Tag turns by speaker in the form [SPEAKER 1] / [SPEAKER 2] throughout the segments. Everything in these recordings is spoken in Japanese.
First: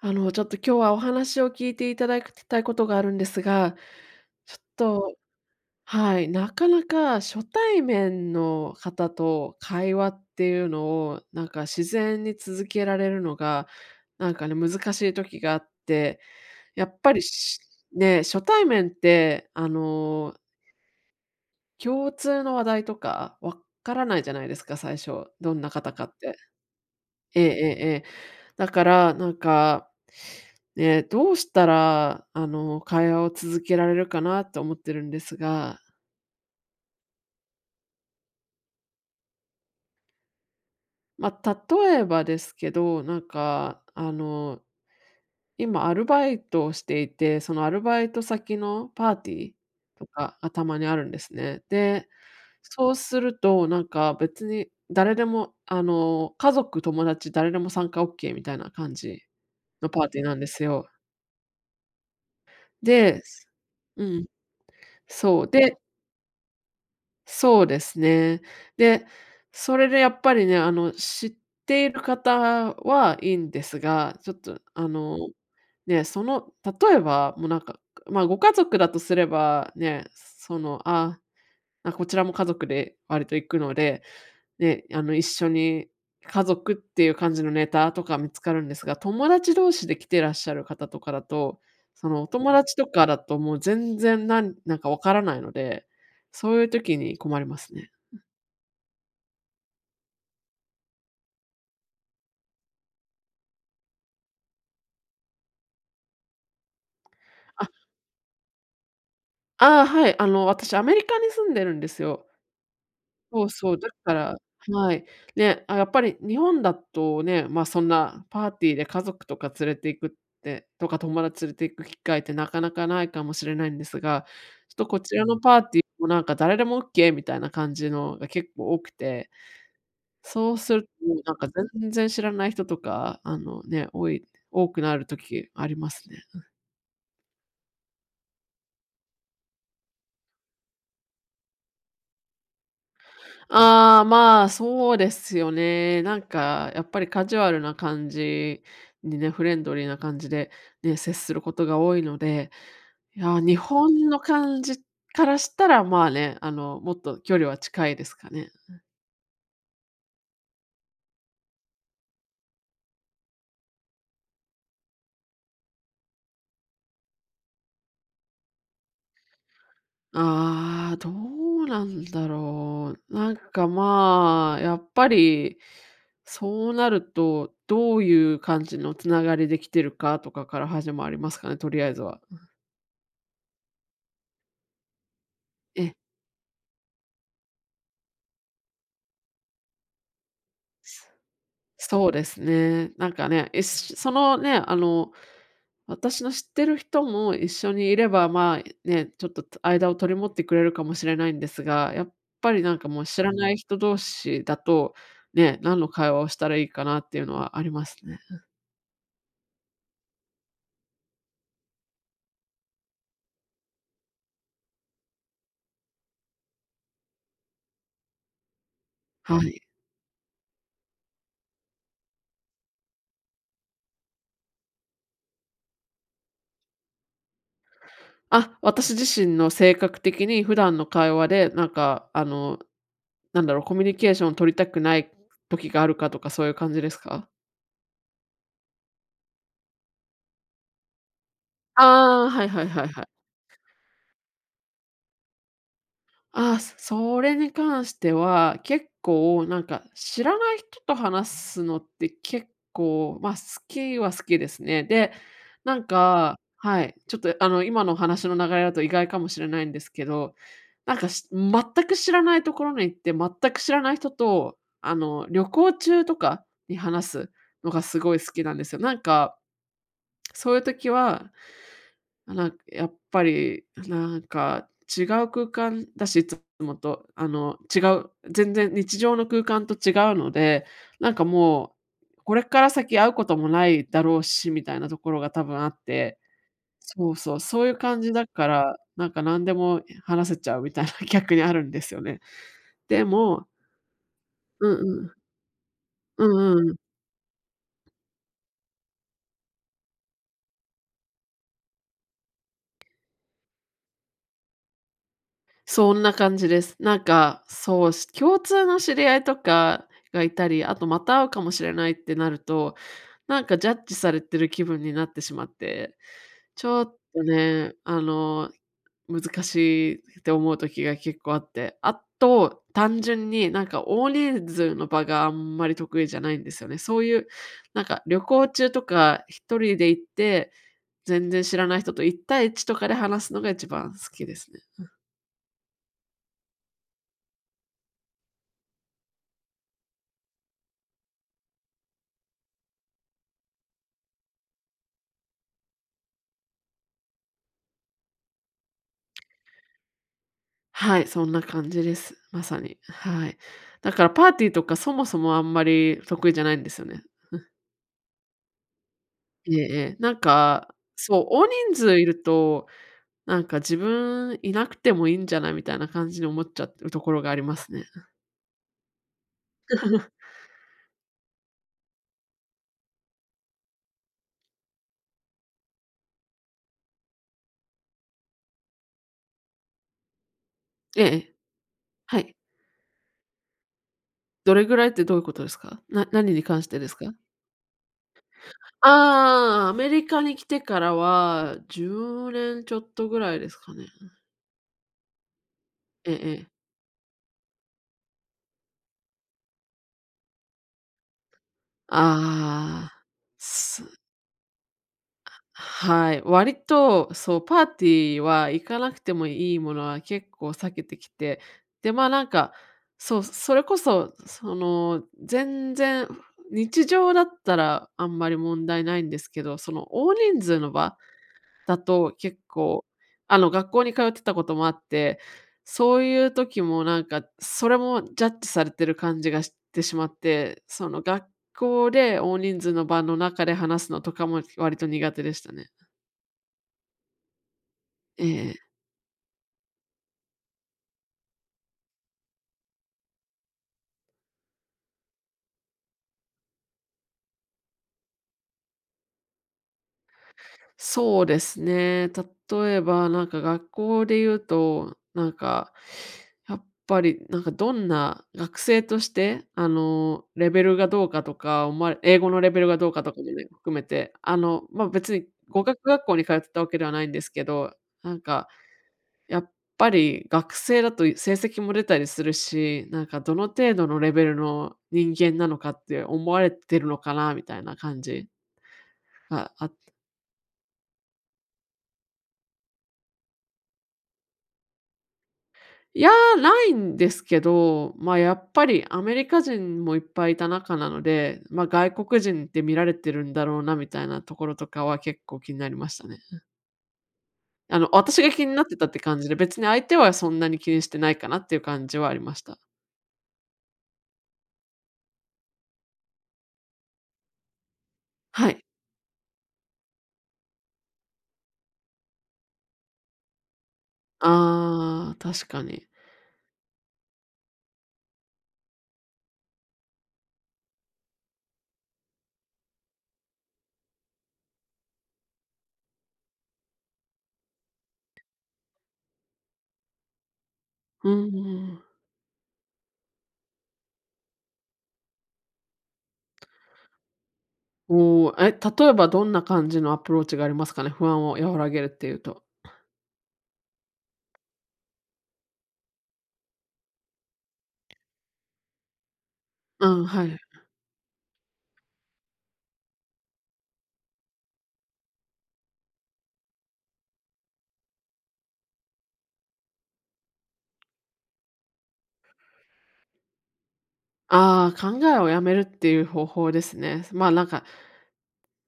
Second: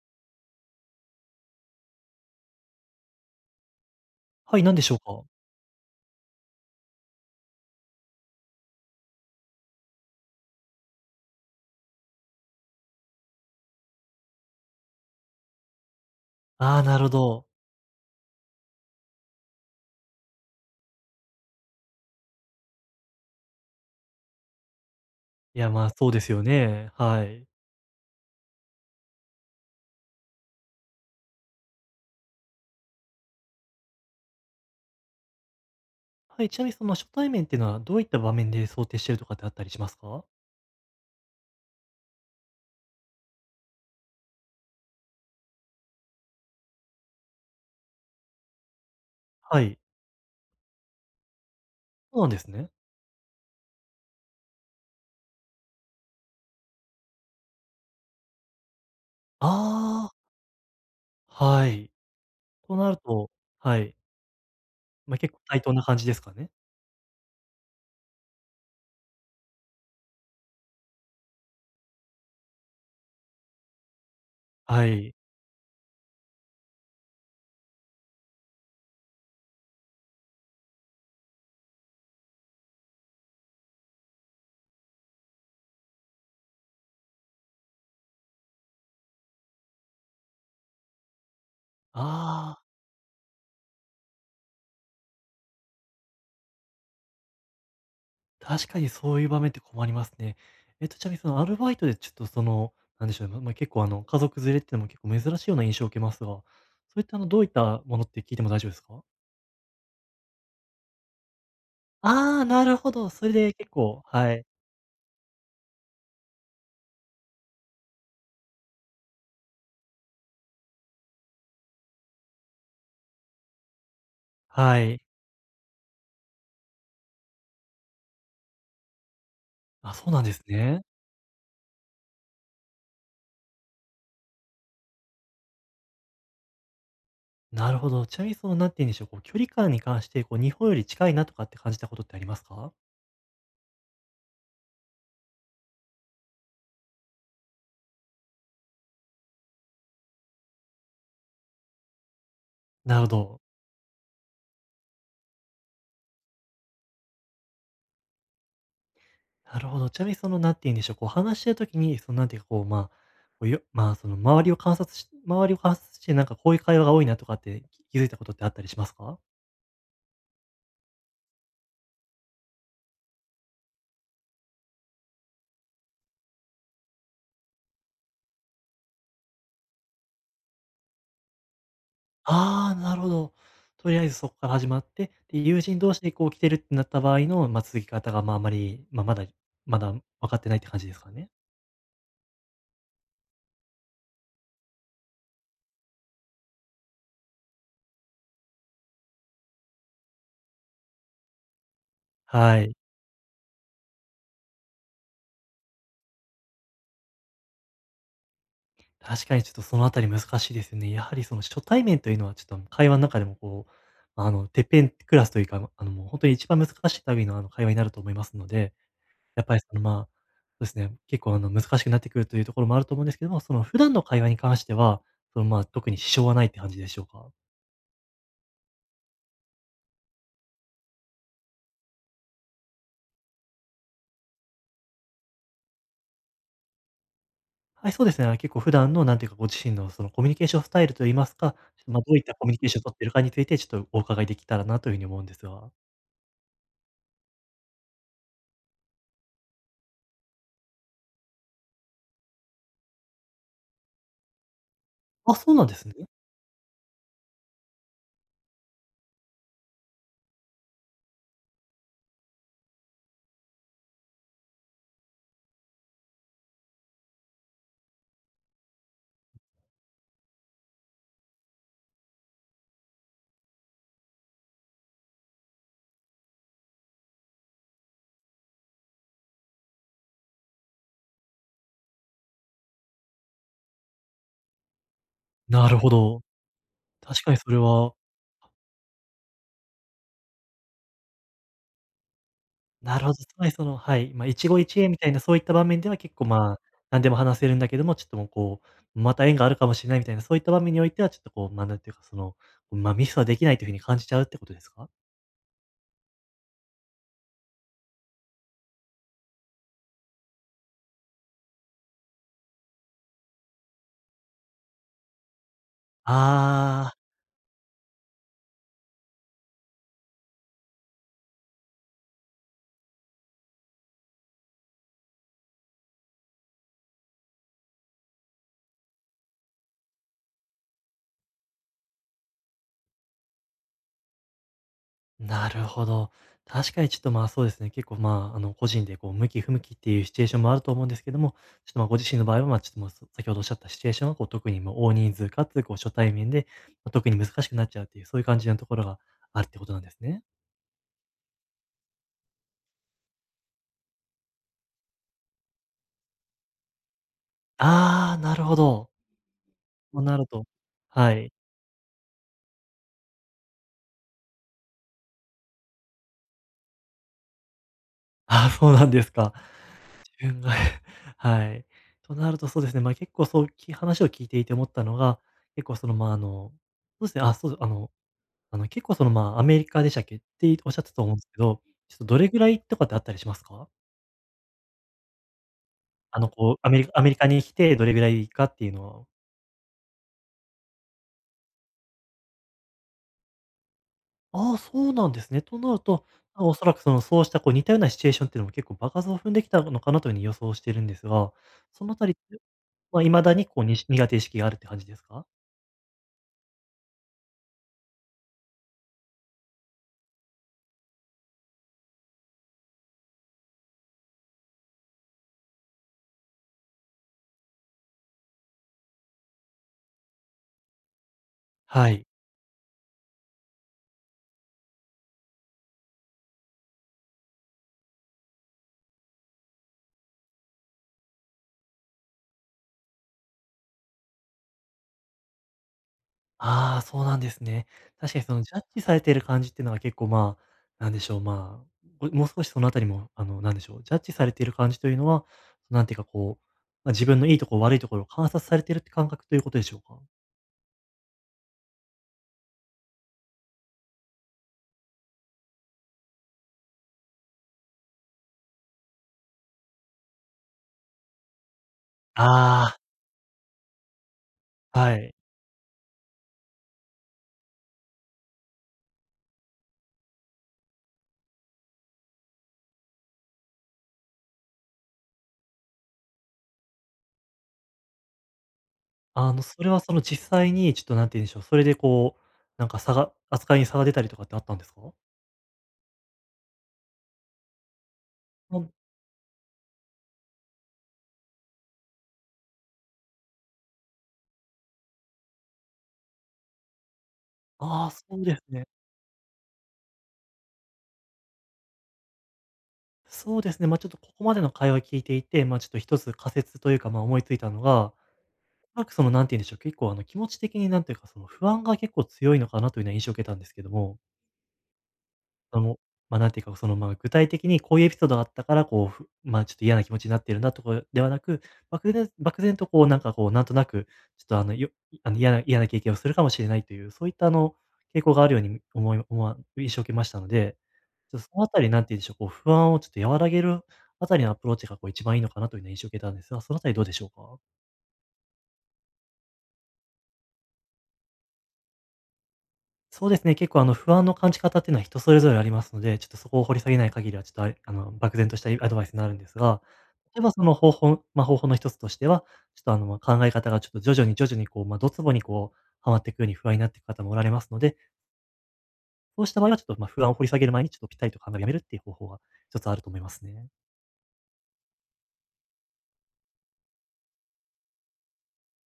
[SPEAKER 1] ちょっと今日はお話を聞いていただきたいことがあるんですが、ちょ
[SPEAKER 2] は
[SPEAKER 1] っ
[SPEAKER 2] い、何でしょう
[SPEAKER 1] と、
[SPEAKER 2] か？
[SPEAKER 1] はい、なかなか初対面の方と会話っていうのを、自然に続けられるのが、難しい時があって、
[SPEAKER 2] ああ、
[SPEAKER 1] や
[SPEAKER 2] な
[SPEAKER 1] っ
[SPEAKER 2] るほ
[SPEAKER 1] ぱり
[SPEAKER 2] ど。
[SPEAKER 1] しね、初対面って、共通の話題とかわからないじゃないですか、最初、どん
[SPEAKER 2] い
[SPEAKER 1] な
[SPEAKER 2] や、まあ、
[SPEAKER 1] 方か
[SPEAKER 2] そう
[SPEAKER 1] っ
[SPEAKER 2] です
[SPEAKER 1] て。
[SPEAKER 2] よね。は
[SPEAKER 1] ええ
[SPEAKER 2] い。
[SPEAKER 1] ええええ。だから、ね、どうしたら、会話を続けられるかなと思ってるんですが、
[SPEAKER 2] はい、ちなみにその初対面っていうのはどういった場面で想定してるとかってあったりしますか？
[SPEAKER 1] ま、例えばですけど、今アルバイトをしていて、そのアルバイト先のパーティー
[SPEAKER 2] はい、
[SPEAKER 1] とかがたまにあるんですね。で、
[SPEAKER 2] そうなんですね。
[SPEAKER 1] そうすると、なんか別に誰でも、家族、友達誰でも参加オッケーみたいな感じのパー
[SPEAKER 2] ああ、
[SPEAKER 1] ティーなんですよ。
[SPEAKER 2] はい。となる
[SPEAKER 1] で、
[SPEAKER 2] と、はい、
[SPEAKER 1] うん。
[SPEAKER 2] まあ、結構
[SPEAKER 1] そう、
[SPEAKER 2] 対等
[SPEAKER 1] で、
[SPEAKER 2] な感じですかね？
[SPEAKER 1] そうですね。で、それでやっぱりね、知っている方はいいんですが、ちょっと
[SPEAKER 2] は
[SPEAKER 1] あ
[SPEAKER 2] い。
[SPEAKER 1] の、ね、その例えば、もうなんか、まあ、ご家族だとすれば、ね、その、あ、こちらも家族で割と行くので、ね、一緒に家族っていう感じのネタとか見つかるんですが、友達同士で来てらっしゃる方とかだと、そのお友
[SPEAKER 2] ああ、
[SPEAKER 1] 達とかだともう全然なんかわからないので、そういう時に困りますね。
[SPEAKER 2] 確かにそういう場面って困りますね。ちなみにそのアルバイトでちょっとその、なんでしょうね、まあ結構家族連れっていうのも結構珍しいような印象を受けますが、そういったどういっ
[SPEAKER 1] あ、
[SPEAKER 2] たものって聞いても大丈夫ですか？
[SPEAKER 1] ああ、はい、私アメリカに住んでるんですよ。
[SPEAKER 2] ああ、なるほど。それ
[SPEAKER 1] そう
[SPEAKER 2] で結
[SPEAKER 1] そう、だ
[SPEAKER 2] 構
[SPEAKER 1] か
[SPEAKER 2] は
[SPEAKER 1] ら、
[SPEAKER 2] い。
[SPEAKER 1] はい。ね、あ、やっぱり日本だとね、ま、そんなパーティーで家族とか連れて行くってとか友達連れて行く機会ってなかなかないかもしれないんですが、ちょっ
[SPEAKER 2] は
[SPEAKER 1] とこ
[SPEAKER 2] い。
[SPEAKER 1] ちらのパーティーもなんか誰でも OK みたいな感じのが結構多くて、
[SPEAKER 2] あ、そうなんです
[SPEAKER 1] そうす
[SPEAKER 2] ね。
[SPEAKER 1] るともうなんか全然知らない人とか、あのね、多くなる時ありますね。
[SPEAKER 2] なるほど。ちなみにその、なんて言うんでしょう、こう、距離感に関して、こう、日本より近いなとかって感じたことってありますか？
[SPEAKER 1] ああ、まあ、そうですよね。やっぱりカジュアルな感じにね、フレンドリーな感じで、ね、接することが多いので、
[SPEAKER 2] なるほ
[SPEAKER 1] いや、
[SPEAKER 2] ど。
[SPEAKER 1] 日本の感じからしたら、まあね、もっと距離は近いですかね。
[SPEAKER 2] なるほど。ちなみにその、なんて言うんでしょう、こう、話してる時に、その、なんていうか、こう、まあ、こう、よまあ、その、周りを観察して、なんかこういう会話が多いなとかって、気づいたことってあったりしますか？
[SPEAKER 1] ああ、どうなんだろう。まあ、やっぱり、そうなると、どういう感じのつながりできてるかとかから始まりますかね、とりあえずは。
[SPEAKER 2] ああ、なるほど。とりあえずそこから始まって、で、友人
[SPEAKER 1] え
[SPEAKER 2] 同
[SPEAKER 1] え。
[SPEAKER 2] 士でこう来てるってなった場合の、ま、続き方が、ま、あまり、ま、まだ分かってないって感じですかね。
[SPEAKER 1] そうですね。一緒そのね、あの、私の知ってる人も一緒にいれば、まあ、ね、ちょっと間を取り持ってくれるかもしれないんですが、やっぱ
[SPEAKER 2] は
[SPEAKER 1] りな
[SPEAKER 2] い。
[SPEAKER 1] んかもう知らない人同士だと、ね、何の会話をしたらいいかなっていうのはありますね。
[SPEAKER 2] 確かにちょっとそのあたり難しいですよね。やはりその初対面というのはちょっと会話ん中でもこう、まあの、てっぺんクラスというか、あの、もうほんとに一番難しい類の、あの、会話になると思いますので、
[SPEAKER 1] は
[SPEAKER 2] やっぱ
[SPEAKER 1] い。
[SPEAKER 2] りその、まあ、そうですね、結構あの難しくなってくるというところもあると思うんですけども、その普段の会話に関しては、その、まあ、特に支障はないって感じでしょうか？
[SPEAKER 1] あ、私自身の性格的に普段の会話で、コミュニケーションを取りたくない時があるかとかそういう感じですか？
[SPEAKER 2] はい、そうですね。あの、結構普段のなんていうか、ご自身のそのコミュニケーションスタイルと言いますか、ちょっと、ま、どうい
[SPEAKER 1] あ
[SPEAKER 2] っ
[SPEAKER 1] あー、
[SPEAKER 2] た
[SPEAKER 1] は
[SPEAKER 2] コ
[SPEAKER 1] い
[SPEAKER 2] ミュニ
[SPEAKER 1] は
[SPEAKER 2] ケ
[SPEAKER 1] い
[SPEAKER 2] ーションを
[SPEAKER 1] はい
[SPEAKER 2] 取っ
[SPEAKER 1] は
[SPEAKER 2] て
[SPEAKER 1] い。
[SPEAKER 2] いるかについて、ちょっとお伺いできたらなというふうに思うんですが。
[SPEAKER 1] ああ、れに関しては、結構なんか知らない人と話すのって結構、まあ、好きは好きですね。で、
[SPEAKER 2] あ、そうなんで
[SPEAKER 1] なん
[SPEAKER 2] すね。
[SPEAKER 1] かはい、ちょっとあの、今の話の流れだと意外かもしれないんですけど、全く知らないところに行って、全く知らない人と、旅行中とかに話すのがすごい好きなんですよ。そういう時はなんかやっぱり、違う空間だし、いつもと、全然日常の空間と違うので、なんかもう、これから先会うこともないだろうし、みたいなところが多分あ
[SPEAKER 2] な
[SPEAKER 1] っ
[SPEAKER 2] るほ
[SPEAKER 1] て、
[SPEAKER 2] ど。
[SPEAKER 1] そう
[SPEAKER 2] 確か
[SPEAKER 1] そ
[SPEAKER 2] に
[SPEAKER 1] う、
[SPEAKER 2] それ
[SPEAKER 1] そういう
[SPEAKER 2] は、
[SPEAKER 1] 感じだから、なんか何でも話せちゃうみたいな 逆にあるんですよね。
[SPEAKER 2] な
[SPEAKER 1] で
[SPEAKER 2] るほど、つ
[SPEAKER 1] も、
[SPEAKER 2] まりその、はい、まあ、一期
[SPEAKER 1] うん
[SPEAKER 2] 一会み
[SPEAKER 1] う
[SPEAKER 2] た
[SPEAKER 1] ん。
[SPEAKER 2] いなそういった場面では結
[SPEAKER 1] う
[SPEAKER 2] 構、ま
[SPEAKER 1] ん
[SPEAKER 2] あ、
[SPEAKER 1] うん、
[SPEAKER 2] 何でも話せるんだけども、ちょっともうこう、また縁があるかもしれないみたいな、そういった場面においては、ちょっとこう、まあ、なんていうか、その、まあ、ミスはできないというふうに感じちゃうってことですか？
[SPEAKER 1] そんな感じです。そう、共通の知り合いとかがいたり、あとまた会うかもしれないってなると、なんかジャッジされてる気分になってしまって、ちょ
[SPEAKER 2] ああ
[SPEAKER 1] っ
[SPEAKER 2] ー。
[SPEAKER 1] とね、あの、難しいって思う時が結構あって、あと、単純に大人数の場があんまり得意じゃないんですよね。そういう、なんか旅行中とか一人で行って、全然知らない人と一対一とかで話すのが一番好きですね。
[SPEAKER 2] なるほど。確かにちょっとまあそうですね、結構まあ、あの、個人でこう、向き不向きっていうシチュエーションもあると思うんですけども、ちょっとまあご自身の場合はまあちょっともう先ほどおっしゃったシチュエーションはこう、特にもう大人数かつこう、初対面で、まあ、特に難しくなっちゃうっていう、そういう感じのところがあるってことなんですね。
[SPEAKER 1] はい、そんな感じです。まさに。はい。だからパーティーとかそもそもあんまり得意じゃないんですよね。
[SPEAKER 2] ああ、なるほど。
[SPEAKER 1] ええええ。
[SPEAKER 2] となると、は
[SPEAKER 1] そう、
[SPEAKER 2] い。
[SPEAKER 1] 大人数いると、なんか自分いなくてもいいんじゃないみたいな感じに思っちゃうところがありますね。
[SPEAKER 2] ああ、そうなんですか。自分が はい。となるとそうですね、まあ結構そうき話を聞いていて思ったのが、結構そのまああの、そうですね、あ、そう、あの、あの、結構その、まあ、アメリカでしたっけっておっしゃってたと
[SPEAKER 1] え
[SPEAKER 2] 思うんです
[SPEAKER 1] え、
[SPEAKER 2] けど、ちょっとど
[SPEAKER 1] は
[SPEAKER 2] れ
[SPEAKER 1] い。
[SPEAKER 2] ぐらいとかってあったりしますか？
[SPEAKER 1] どれぐらいってどういうことですか？
[SPEAKER 2] あの、
[SPEAKER 1] 何に
[SPEAKER 2] こう、
[SPEAKER 1] 関してです
[SPEAKER 2] ア
[SPEAKER 1] か？
[SPEAKER 2] メリカに来てどれぐらいかっていうのは。
[SPEAKER 1] ああー、アメリカに来てからは10年ちょっとぐらいですかね。
[SPEAKER 2] ああ、そうなんですね。となると、
[SPEAKER 1] えええ
[SPEAKER 2] まあ、
[SPEAKER 1] え。
[SPEAKER 2] おそらくその、そうしたこう似たようなシチュエーションっていうのも結構場数を踏んできたのかなという風に予想してるんですが、そのあたりって、
[SPEAKER 1] ああ。
[SPEAKER 2] ま、未だにこうにし苦手意識があるって感じですか？
[SPEAKER 1] はい、割と、そう、パーティーは行かなくてもいいものは結構避けてきて、で、まあ、そう、それこそ、その、全然、日常だったらあんまり問題ないんですけど、その大人数の場だ
[SPEAKER 2] はい。
[SPEAKER 1] と結構、学校に通ってたこともあって、そういう時もなんか、それもジャッジされてる感じがしてしまって、その学校で大人数の場の中で話すのとかも割と苦手でしたね。
[SPEAKER 2] ああ、そうなんですね。確か
[SPEAKER 1] え
[SPEAKER 2] にそのジ
[SPEAKER 1] え、
[SPEAKER 2] ャッジされている感じっていうのは結構まあ、なんでしょう、まあ、もう少しそのあたりも、あの、なんでしょう、ジャッジされている感じというのは、なんていうかこう、まあ、自分のいいところ悪いところを観察されているって感覚ということでしょうか？
[SPEAKER 1] そうですね。例えば、なんか学校で言うと、やっぱり、なんかどんな学生として、レベルがどうかとか、思われ英語のレベル
[SPEAKER 2] あ
[SPEAKER 1] がどうかとかもね、含めて、
[SPEAKER 2] あ、
[SPEAKER 1] ま、
[SPEAKER 2] はい。
[SPEAKER 1] 別に語学学校に通ってたわけではないんですけど、なんか、やっぱり学生だと成績も出たりするし、なんかどの程度のレベルの人間なのかって思われてるのかなみたいな感じ
[SPEAKER 2] あの、
[SPEAKER 1] が
[SPEAKER 2] それはその実際にちょっとなんて言うんでしょう、それでこう、なんか差が扱いに差が出たりとかってあったんですか？
[SPEAKER 1] いやー、ないんですけど、ま、やっ
[SPEAKER 2] う
[SPEAKER 1] ぱ
[SPEAKER 2] ん、
[SPEAKER 1] りアメリカ人もいっぱいいた中なので、ま、外国人って見られてるんだろうなみたいなところとかは結構気になりましたね。
[SPEAKER 2] ああ、そ
[SPEAKER 1] 私
[SPEAKER 2] う
[SPEAKER 1] が
[SPEAKER 2] です
[SPEAKER 1] 気にな
[SPEAKER 2] ね。
[SPEAKER 1] ってたって感じで、別に相手はそんなに気にしてないかなっていう感じはありました。
[SPEAKER 2] そうですね、ま、ちょっとここまでの会話聞いていて、ま、ちょっと一つ仮説というか、ま、思いついたのが、
[SPEAKER 1] はい。
[SPEAKER 2] なんかその、なんて言うんでしょう、結構あの、気持ち的になんていうか、その不安が結構強いのかなというような印象を受けたんですけども、
[SPEAKER 1] ああ、確
[SPEAKER 2] あ
[SPEAKER 1] か
[SPEAKER 2] の、
[SPEAKER 1] に。
[SPEAKER 2] ま、なんていうか、その、ま、具体的にこういうエピソードがあったから、こう、ちょっと嫌な気持ちになっているなとかではなく、漠然とこうなんかこう、なんとなく、ちょっとあの、嫌な経験をするかもしれないという、そういったあの、傾向があるように思い思わ印象を受けましたので、
[SPEAKER 1] う
[SPEAKER 2] ちょっとそのあたりな
[SPEAKER 1] ん、
[SPEAKER 2] んて言うんでしょう、こう不安をちょっと和らげるあたりのアプローチがこう一番いいのかなというような印象を受けたんですが、そのあたりどうでしょうか？
[SPEAKER 1] おーえ、例えばどんな感じのアプローチがありますかね？不安を和らげるっていうと。
[SPEAKER 2] そうですね、結構あの不安の感じ方っていうのは人それぞれありますので、ちょっとそこを掘り下げない限りは、ちょっとあの、漠然としたアドバイスになるんですが、
[SPEAKER 1] うん、
[SPEAKER 2] 例え
[SPEAKER 1] は
[SPEAKER 2] ば
[SPEAKER 1] い。
[SPEAKER 2] その方法まあ、方法の一つとしては、ちょっとあの、ま、考え方がちょっと徐々にこう、まあ、どつぼにこう、はまっていくように不安になっていく方もおられますので、そうした場合はちょっと、ま、不安を掘り下げる前にちょっとピタリと考えをやめるっていう方法が一つあると思いますね。
[SPEAKER 1] ああ、考えをやめるっていう方法ですね。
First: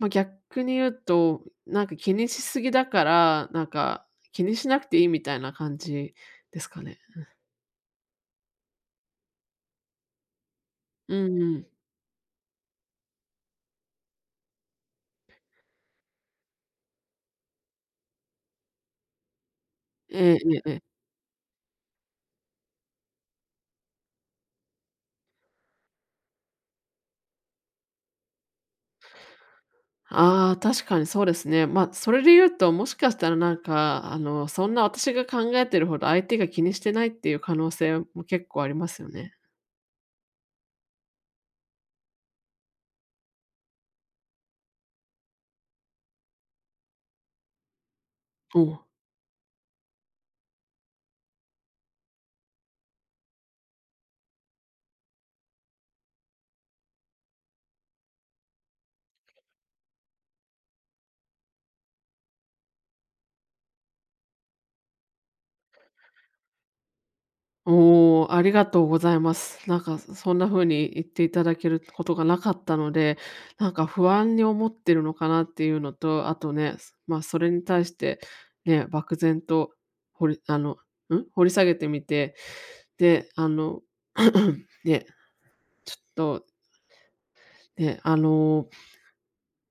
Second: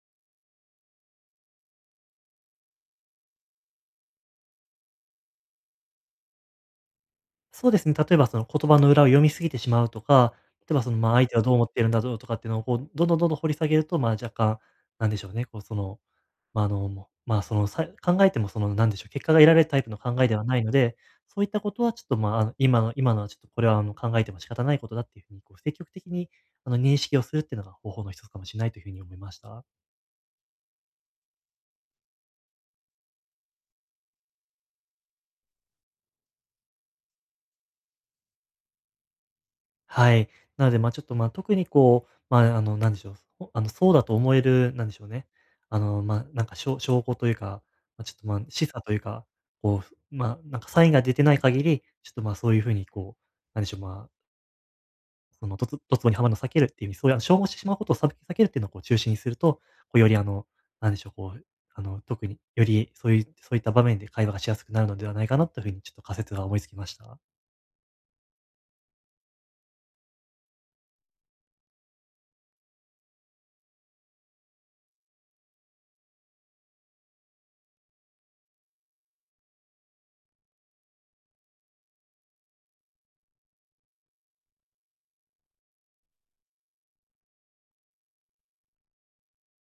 [SPEAKER 1] まあ、逆に言うと、なんか気にしすぎだから、気にしなくていいみたいな感じですかね。
[SPEAKER 2] そうですね、例えばその言葉の裏を読みすぎてしまうとか、例えばその、ま、
[SPEAKER 1] う
[SPEAKER 2] 相手
[SPEAKER 1] ん
[SPEAKER 2] はどう
[SPEAKER 1] う
[SPEAKER 2] 思
[SPEAKER 1] ん。
[SPEAKER 2] っているんだろうとかっていうのをこう、どんどん掘り下げると、ま、若干、なんでしょうね、こうそのまあ、あの、もう、まあ、その、考えても、その、なんでしょう、結果が得られるタイプの考え
[SPEAKER 1] ええ
[SPEAKER 2] で
[SPEAKER 1] え
[SPEAKER 2] はない
[SPEAKER 1] え
[SPEAKER 2] の
[SPEAKER 1] ええ。
[SPEAKER 2] で、そういったことはちょっと、まあ、あの、今のはちょっとこれは、あの、考えても仕方ないことだっていうふうに、こう、積極的に、あの、認識をするっていうのが方法の一つかもしれないというふうに思いました。
[SPEAKER 1] ああ、確かにそうですね。まあ、それで言うと、もしかしたらなんか、そんな私が考えてるほど相手が気にしてないっていう可能性も結構ありますよね。
[SPEAKER 2] はい。なので、まあ、ちょっと、まあ、特にこう、まあ、あの、なんでしょう、ほあの、そうだと思える、なんでしょうね、あの、まあ、なんか、証拠というか、まあ、ちょっと、まあ、
[SPEAKER 1] お
[SPEAKER 2] 示唆
[SPEAKER 1] お。
[SPEAKER 2] というか、こう、まあ、なんかサインが出てない限り、ちょっと、まあ、そういうふうに、こう、なんでしょう、まあそのドツボにはまるのを避けるっていう風に、そういうあの消耗してしまうことを避けるっていうのをこう中心にすると、こうよりあの、なんでしょう、こう、あの、特によりそういうそういった場面で会話がしやすくなるのではないかなという風にちょっと仮説が思いつきました。
[SPEAKER 1] おお、ありがとうございます。そんな風に言っていただけることがなかったので、なんか不安に思ってるのかなっていうのと、あとね、それに対して、ね、漠然と掘りあの、ん、掘り下げてみて、で、ね、ちょっと、ね、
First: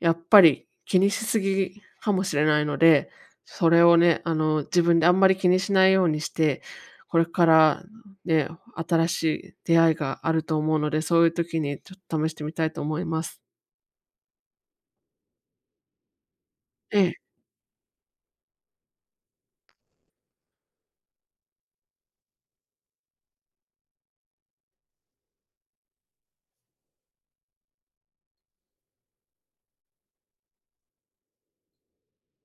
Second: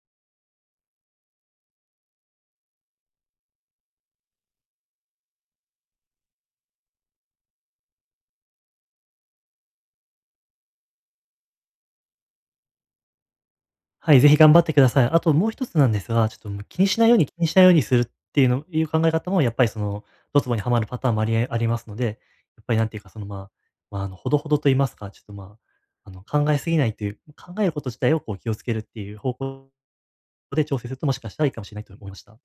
[SPEAKER 1] やっぱり気にしすぎかもしれないので、それをね、自分であんまり気にしないようにして、これからね、新しい出会いがあると思うので、そういう時にちょっと試してみたいと思います。
[SPEAKER 2] はい、ぜひ頑張ってください。あともう一つなんですが、ちょっと
[SPEAKER 1] ええ。
[SPEAKER 2] 気にしないようにするっていう考え方もやっぱりそのドツボにはまるパターンもありえありますので、やっぱりなんていうかその、まあ、あの、ほどほどと言いますか、ちょっとまあ、あの、考えすぎないという、考えること自体をこう気をつけるっていう方向で調整すると、もしかしたらいいかもしれないと思いました。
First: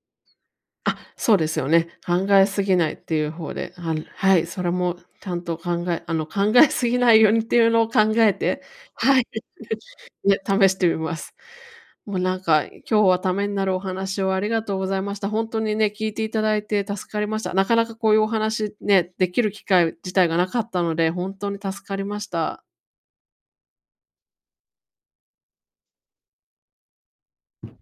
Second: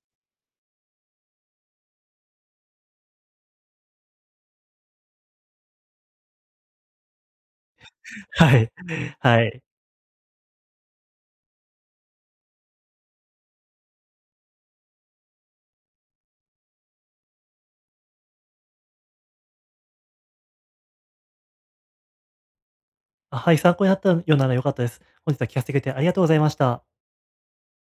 [SPEAKER 1] あ、そうですよね。考えすぎないっていう方で、は、はい、それもちゃんと考えすぎないようにっていうのを考え
[SPEAKER 2] は
[SPEAKER 1] て、
[SPEAKER 2] い。
[SPEAKER 1] はい。
[SPEAKER 2] はい。
[SPEAKER 1] ね、試してみます。もうなんか、今日はためになるお話をありがとうございました。本当にね、聞いていただいて助かりました。なかなかこういうお話ね、できる機会自体がなかったので、本当に助かりました。
[SPEAKER 2] あ、はい、参考になったようなら良かったです。本日は聞かせてくれてありがとうございました。